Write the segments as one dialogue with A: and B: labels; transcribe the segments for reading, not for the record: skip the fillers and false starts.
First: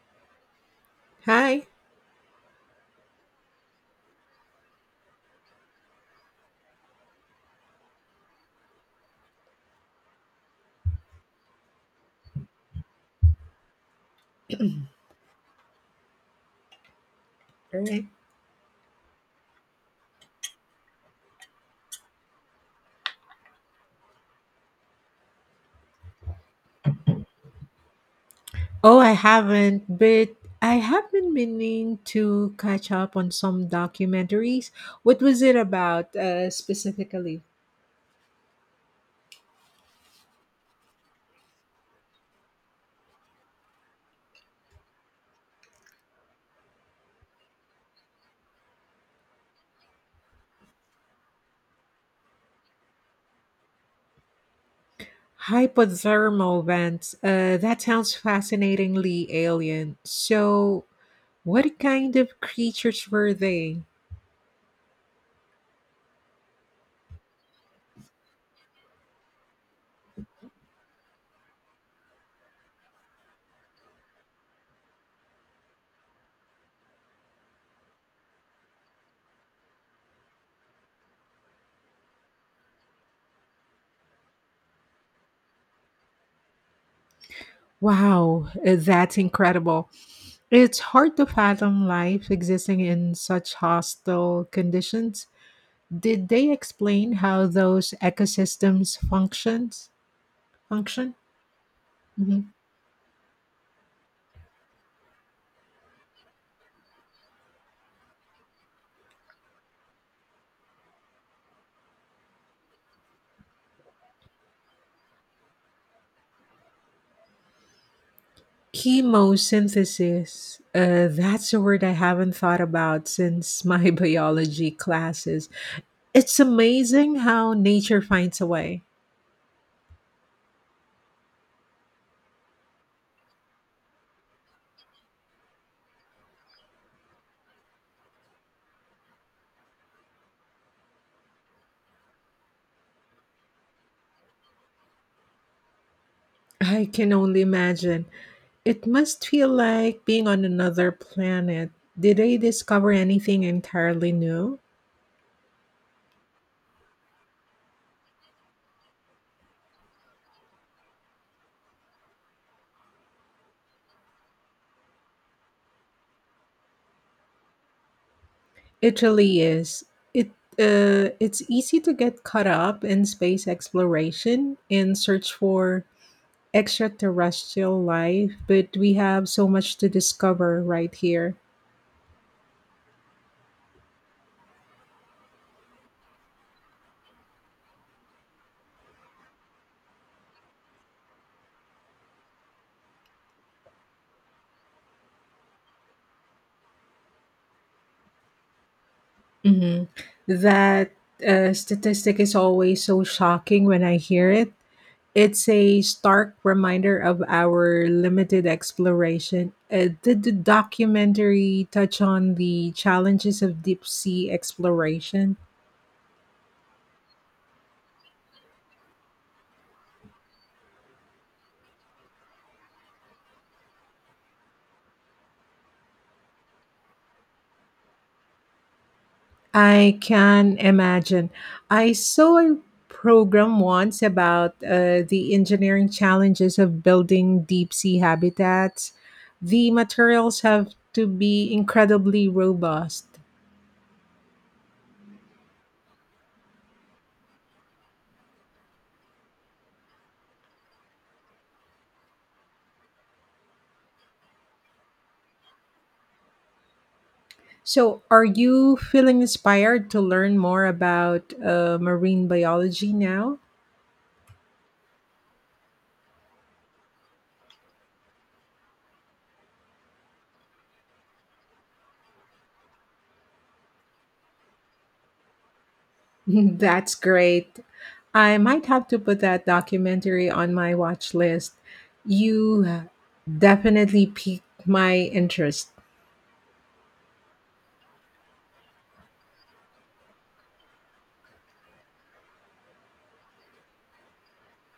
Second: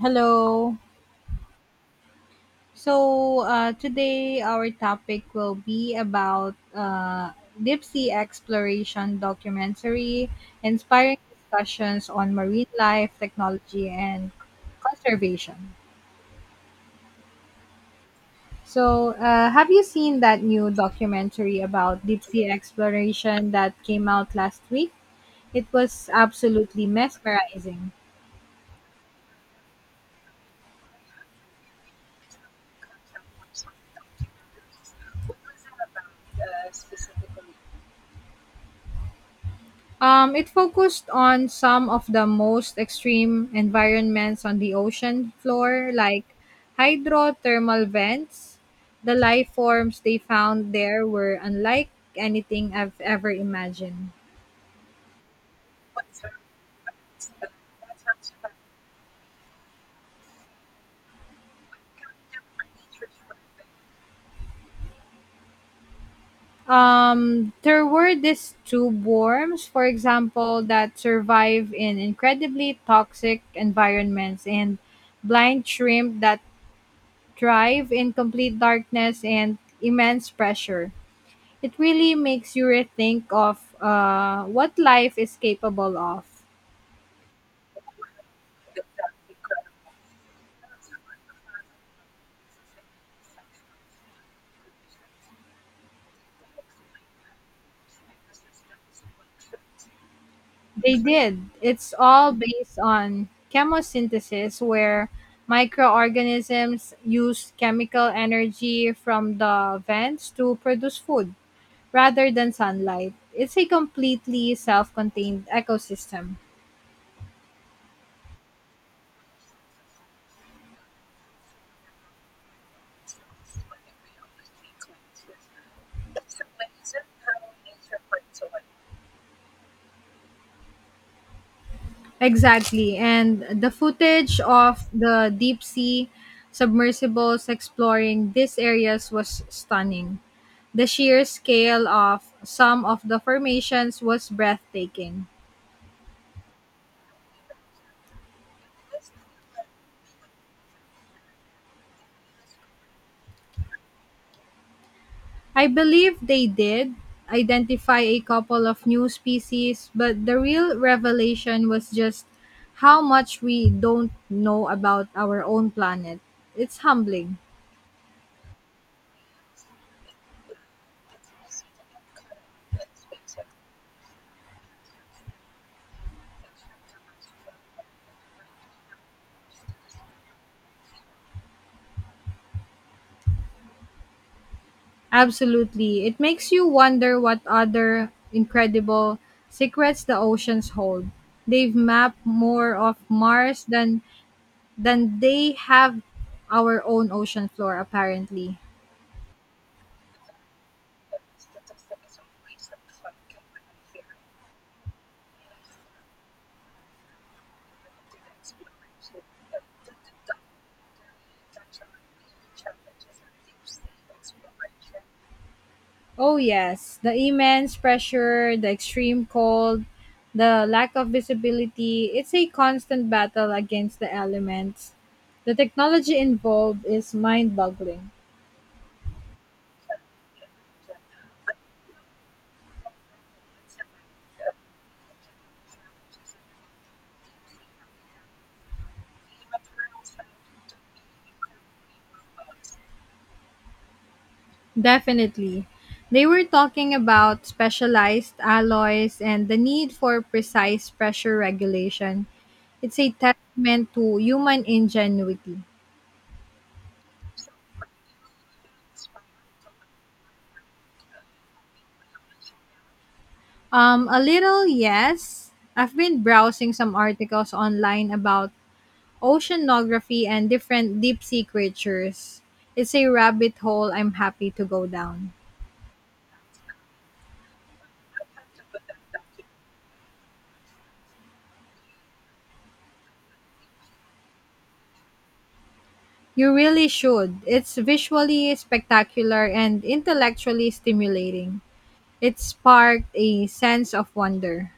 A: Hello.
B: Hi.
A: So today our topic will be about deep sea exploration documentary, inspiring discussions on marine life, technology, and conservation.
B: Hi.
A: So, have you seen that new documentary about deep sea exploration that came out last week? It was absolutely mesmerizing.
B: Oh, I haven't, but I have been meaning to catch up on some documentaries. What was it about, specifically?
A: It focused on some of the most extreme environments on the ocean floor, like hydrothermal vents. The life forms they found there were unlike anything I've ever imagined.
B: Hypothermal vents. That sounds fascinatingly alien. So, what kind of creatures were they?
A: There were these tube worms, for example, that survive in incredibly toxic environments, and blind shrimp that thrive in complete darkness and immense pressure. It really makes you rethink of what life is capable of.
B: Wow, that's incredible. It's hard to fathom life existing in such hostile conditions. Did they explain how those ecosystems functions
A: They
B: function?
A: did. It's all
B: Mhm.
A: based on chemosynthesis, where microorganisms use chemical energy from the vents to produce food rather than sunlight. It's a completely self contained ecosystem.
B: Chemosynthesis. That's a word I haven't thought about since my biology classes. It's amazing how nature finds a way.
A: Exactly. And the footage of the deep sea submersibles exploring these areas was stunning. The sheer scale of some of the formations was breathtaking.
B: I can only imagine. It must feel like being on another planet. Did they discover anything entirely new?
A: I believe they did identify a couple of new species, but the real revelation was just how much we don't know about our own planet. It's humbling.
B: It really is. It it's easy to get caught up in space exploration and search for extraterrestrial life, but we have so much to discover right here.
A: Absolutely. It makes you wonder what other incredible secrets the oceans hold. They've mapped more of Mars than then they have our own ocean floor, apparently.
B: Mhm. That statistic is always so shocking when I hear it. It's a stark reminder of our limited exploration. Did the documentary touch on the challenges of deep sea exploration?
A: Oh, yes. The immense pressure, the extreme cold, the lack of visibility. It's a constant battle against the elements. The technology involved is mind boggling.
B: I can imagine. I saw a program once about, the engineering challenges of building deep sea habitats. The materials have to be incredibly robust.
A: Definitely. They were talking about specialized alloys and the need for precise pressure regulation. It's a testament to human ingenuity.
B: So, are you feeling inspired to learn more about, marine biology now?
A: A little, yes. I've been browsing some articles online about oceanography and different deep sea creatures. It's a rabbit hole I'm happy to go down.
B: That's great. I might have to put that documentary on my watch list. You definitely piqued my interest.
A: You really should. It's visually spectacular and intellectually stimulating. It sparked a sense of wonder.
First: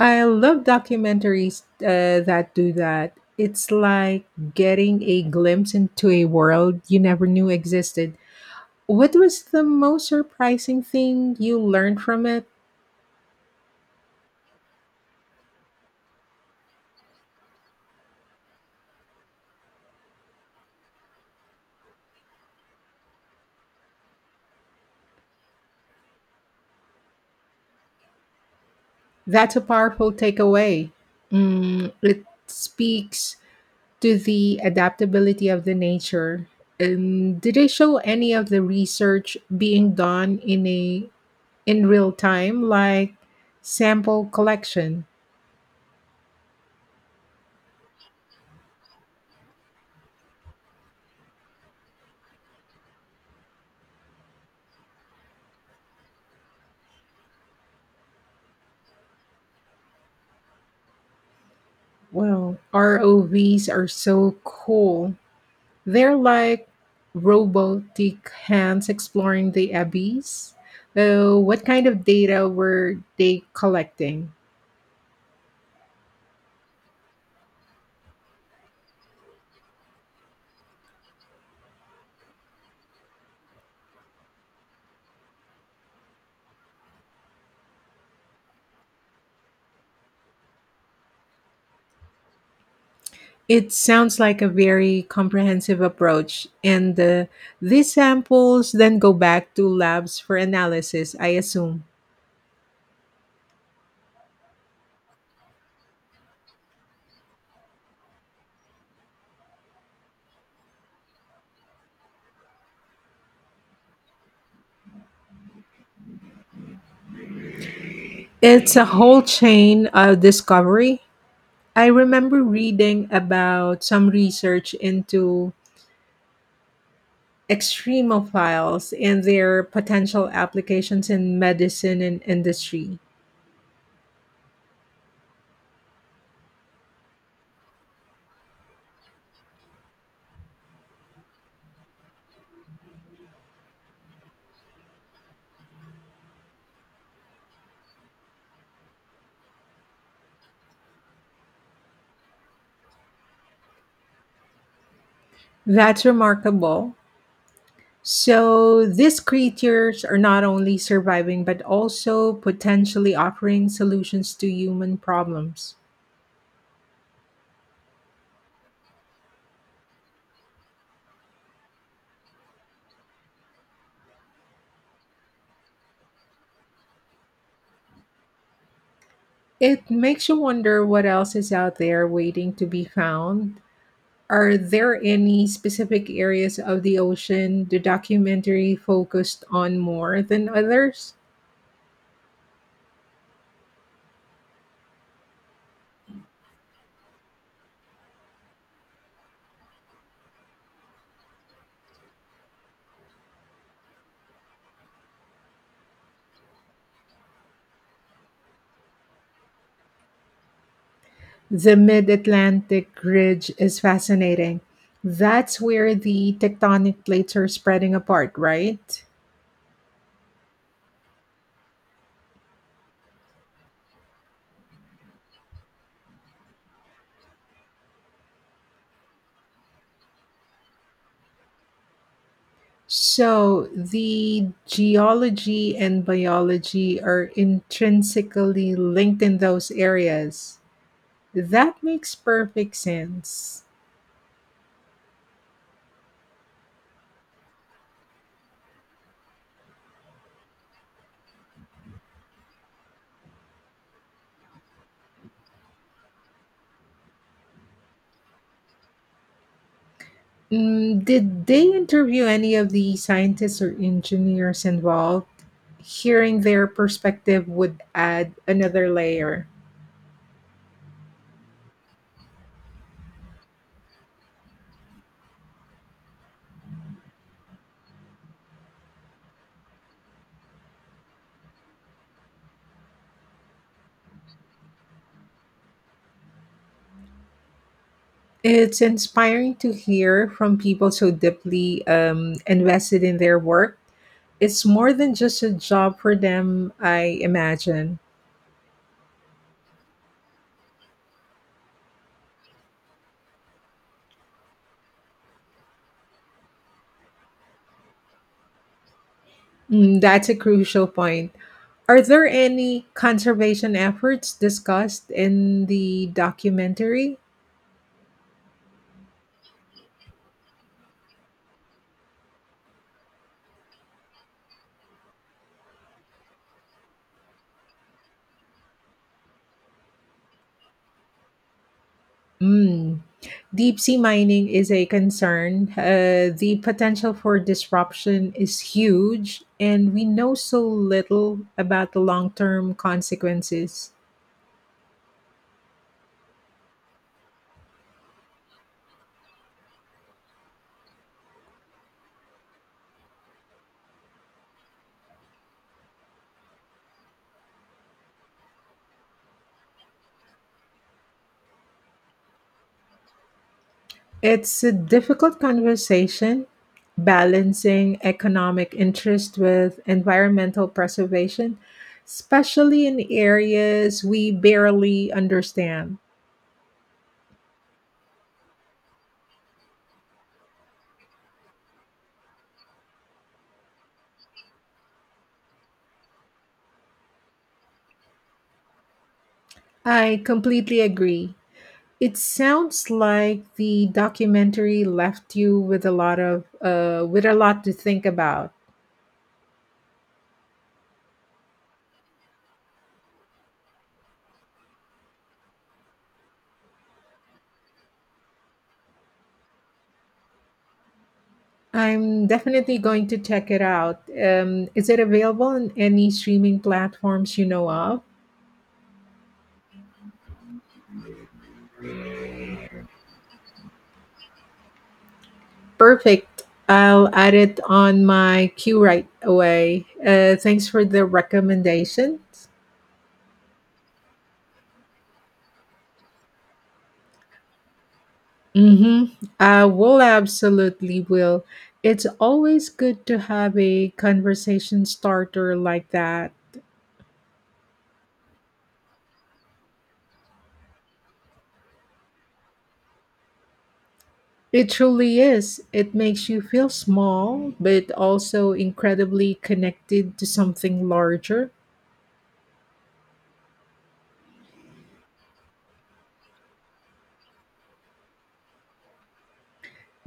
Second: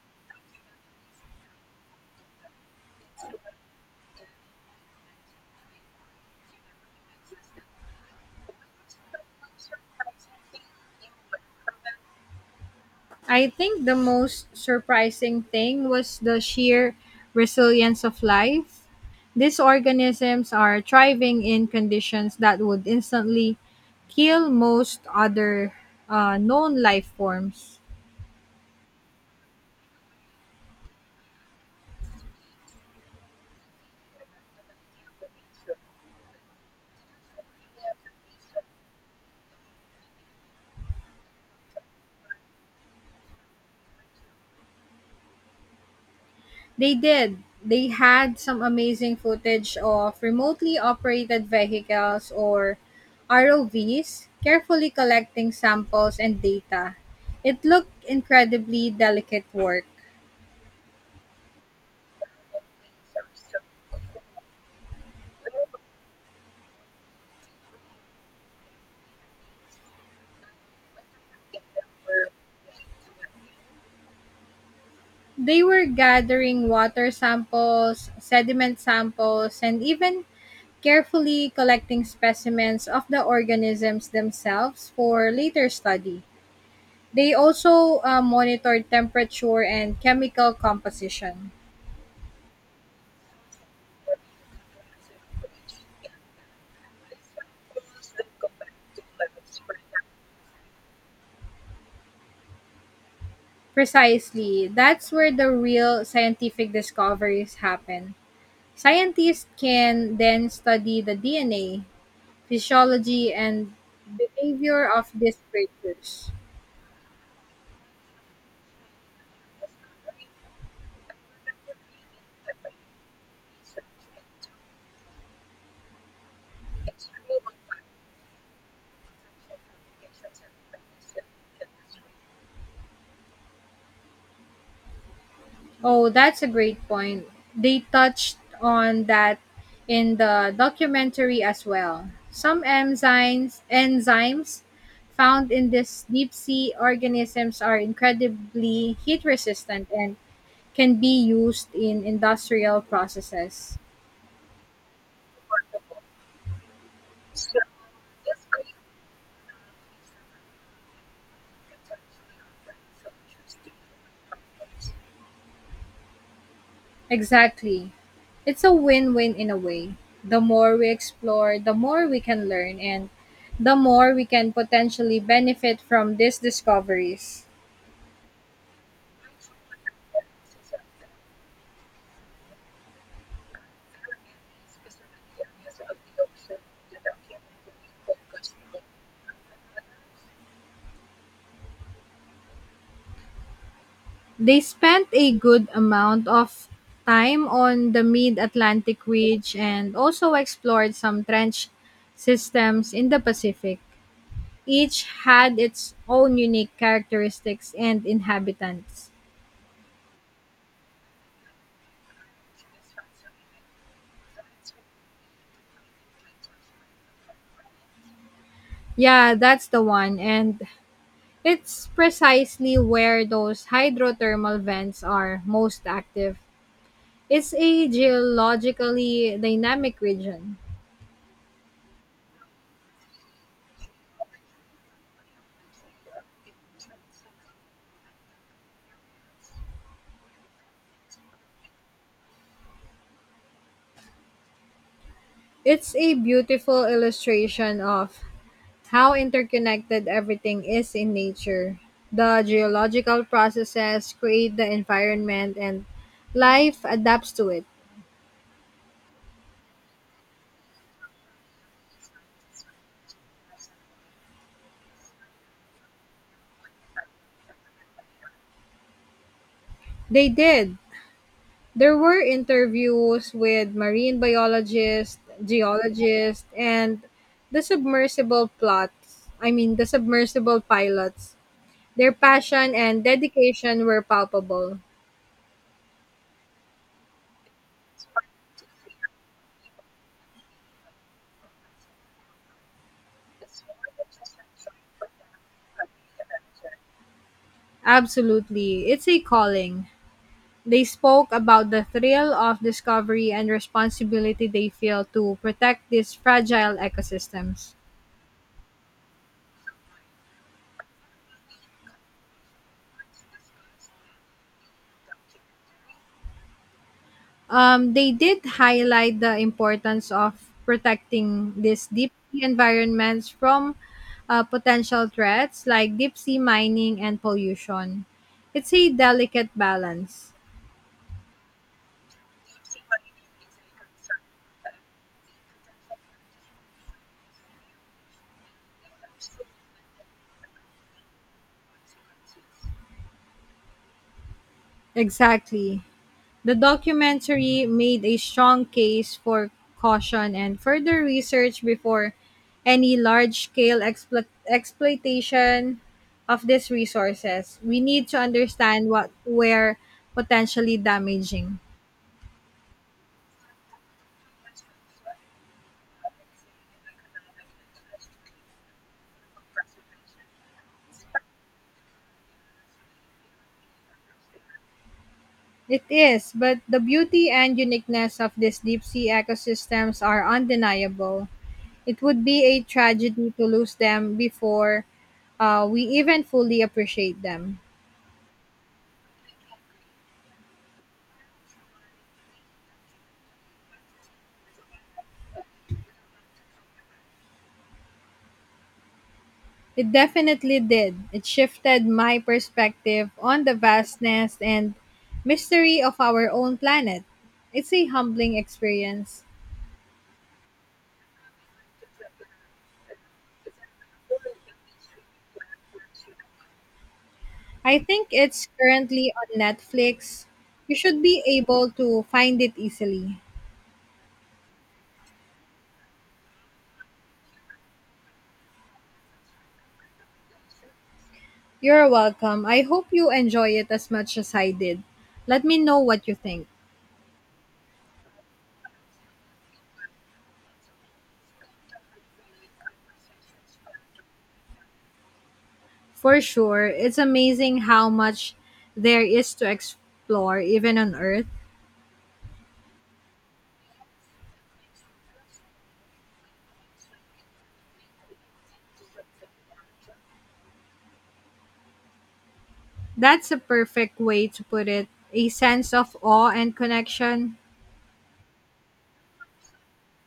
B: I love documentaries that do that. It's like getting a glimpse into a world you never knew existed. What was the most surprising thing you learned from it?
A: I think the most surprising thing was the sheer resilience of life. These organisms are thriving in conditions that would instantly kill most other known life forms.
B: That's a powerful takeaway. Mm, it speaks to the adaptability of the nature. Did they show any of the research being done in real time, like sample collection?
A: They did. They had some amazing footage of remotely operated vehicles or ROVs carefully collecting samples and data. It looked incredibly delicate work.
B: Well, ROVs are so cool. They're like robotic hands exploring the abyss. So, what kind of data were they collecting?
A: They were gathering water samples, sediment samples, and even carefully collecting specimens of the organisms themselves for later study. They also monitored temperature and chemical composition.
B: It sounds like a very comprehensive approach, and, these samples then go back to labs for analysis, I assume.
A: Precisely, that's where the real scientific discoveries happen. Scientists can then study the DNA, physiology, and behavior of these creatures.
B: It's a whole chain of discovery. I remember reading about some research into extremophiles and their potential applications in medicine and industry.
A: Oh, that's a great point. They touched on that in the documentary as well. Some enzymes found in these deep sea organisms are incredibly heat resistant and can be used in industrial processes.
B: That's remarkable. So these creatures are not only surviving but also potentially offering solutions to human problems.
A: Exactly. It's a win-win in a way. The more we explore, the more we can learn and the more we can potentially benefit from these discoveries.
B: It makes you wonder what else is out there waiting to be found. Are there any specific areas of the ocean the documentary focused on more than others?
A: They spent a good amount of time on the mid Atlantic Ridge and also explored some trench systems in the Pacific. Each had its own unique characteristics and inhabitants.
B: The Mid Atlantic Ridge is fascinating. That's where the tectonic plates are spreading apart, right?
A: Yeah, that's the one. And it's precisely where those hydrothermal vents are most active. It's a geologically dynamic region.
B: So the geology and biology are intrinsically linked in those areas. That makes perfect sense.
A: It's a beautiful illustration of how interconnected everything is in nature. The geological processes create the environment and life adapts to it.
B: Mm, did they interview any of the scientists or engineers involved? Hearing their perspective would add another layer.
A: They did. There were interviews with marine biologists, geologists, and the submersible plots. I mean, the submersible pilots. Their passion and dedication were palpable.
B: It's inspiring to hear from people so deeply, invested in their work. It's more than just a job for them, I imagine.
A: Absolutely. It's a calling. They spoke about the thrill of discovery and responsibility they feel to protect these fragile ecosystems.
B: Mm, that's a crucial point. Are there any conservation efforts discussed in the documentary?
A: They did highlight the importance of protecting these deep sea environments from potential threats like deep sea mining and pollution. It's a delicate balance.
B: Mm. Deep sea mining is a concern. The potential for disruption is huge, and we know so little about the long term consequences.
A: Exactly. The documentary made a strong case for caution and further research before any large scale exploitation of these resources. We need to understand what we're potentially damaging.
B: It's a difficult conversation balancing economic interest with environmental preservation, especially in areas we barely
A: It
B: understand.
A: is, but the beauty and uniqueness of these deep sea ecosystems are undeniable. It would be a tragedy to lose them before we even fully appreciate them.
B: I completely agree. It sounds like the documentary left you with a lot to think about.
A: It definitely did. It shifted my perspective on the vastness and mystery of our own planet. It's a humbling experience.
B: I'm definitely going to check it out. Is it available on any streaming platforms you know
A: I
B: of?
A: think it's currently on Netflix. You should be able to find it easily.
B: Perfect. I'll add it on my queue right away. Thanks for the
A: You're welcome.
B: recommendations.
A: I hope you enjoy it as much as I did. Let me know what you think.
B: Mm-hmm. I will absolutely will. It's always good to have a conversation starter like
A: For
B: that.
A: sure, it's amazing how much there is to explore, even on Earth.
B: It truly is. It makes you feel small, but also incredibly connected to something larger.
A: That's a perfect way to put it. A sense of awe and connection.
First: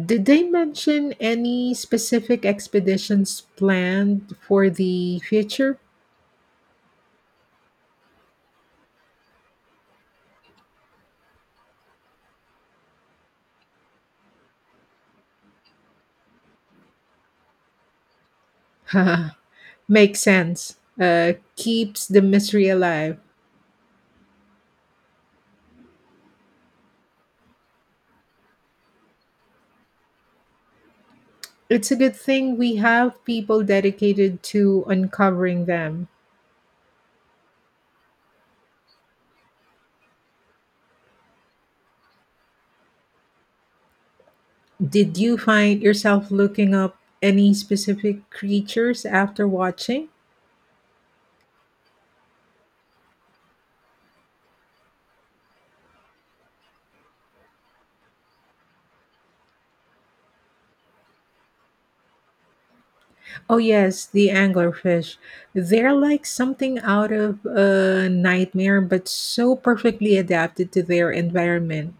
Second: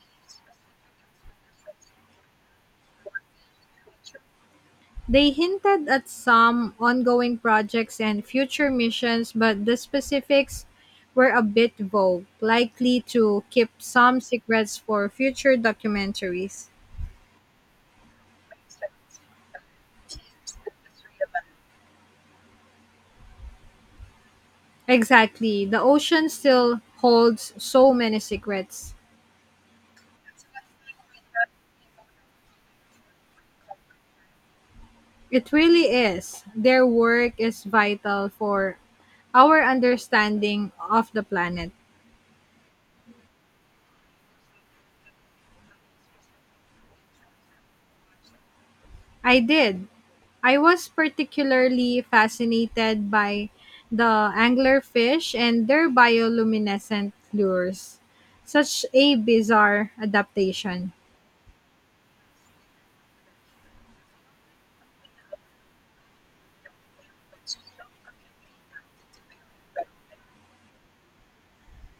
B: Did they mention any specific expeditions planned for the
A: They
B: future?
A: hinted at some ongoing projects and future missions, but the specifics were a bit vague, likely to keep some secrets for future documentaries.
B: Makes sense. Keeps the mystery alive.
A: Exactly. The ocean still holds so many secrets.
B: It's a good thing we have people dedicated to
A: It
B: uncovering
A: really
B: them.
A: is. Their work is vital for our understanding of the planet.
B: Did you find yourself looking up any specific creatures
A: I
B: after
A: did.
B: watching?
A: I was particularly fascinated by the anglerfish and their bioluminescent lures. Such a bizarre adaptation.
B: Oh, yes, the anglerfish. They're like something out of a nightmare, but so perfectly adapted to their environment.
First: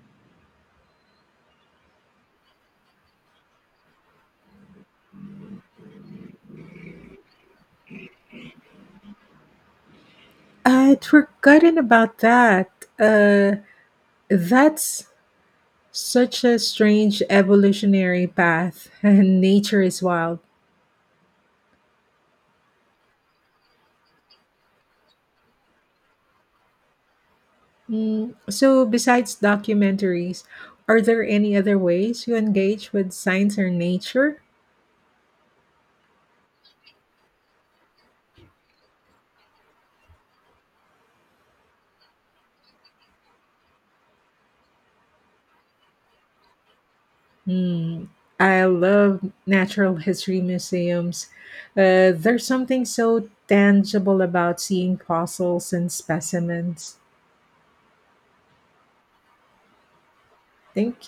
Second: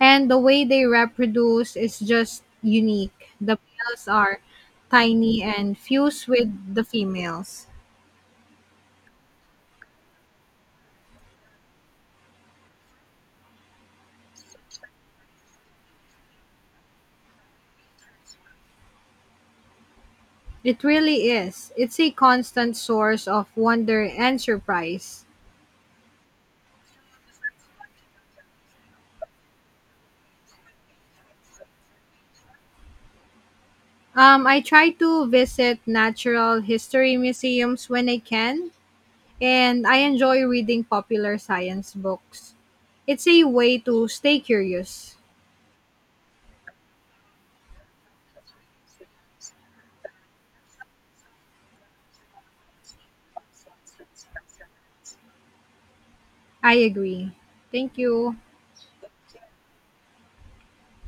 A: And the way they reproduce is just unique. The males are tiny and fuse with the females.
B: I'd forgotten about that. Uh, that's Such a strange evolutionary path, and nature is wild.
A: It really is. It's a constant source of wonder and surprise.
B: Mm, so, besides documentaries, are there any other ways you engage with science or nature?
A: I try to visit natural history museums when I can and I enjoy reading popular science books. It's a way to stay curious.
B: Mm, I love natural history museums. There's something so tangible about seeing fossils and
A: I
B: specimens.
A: agree. Thank you.
B: Thank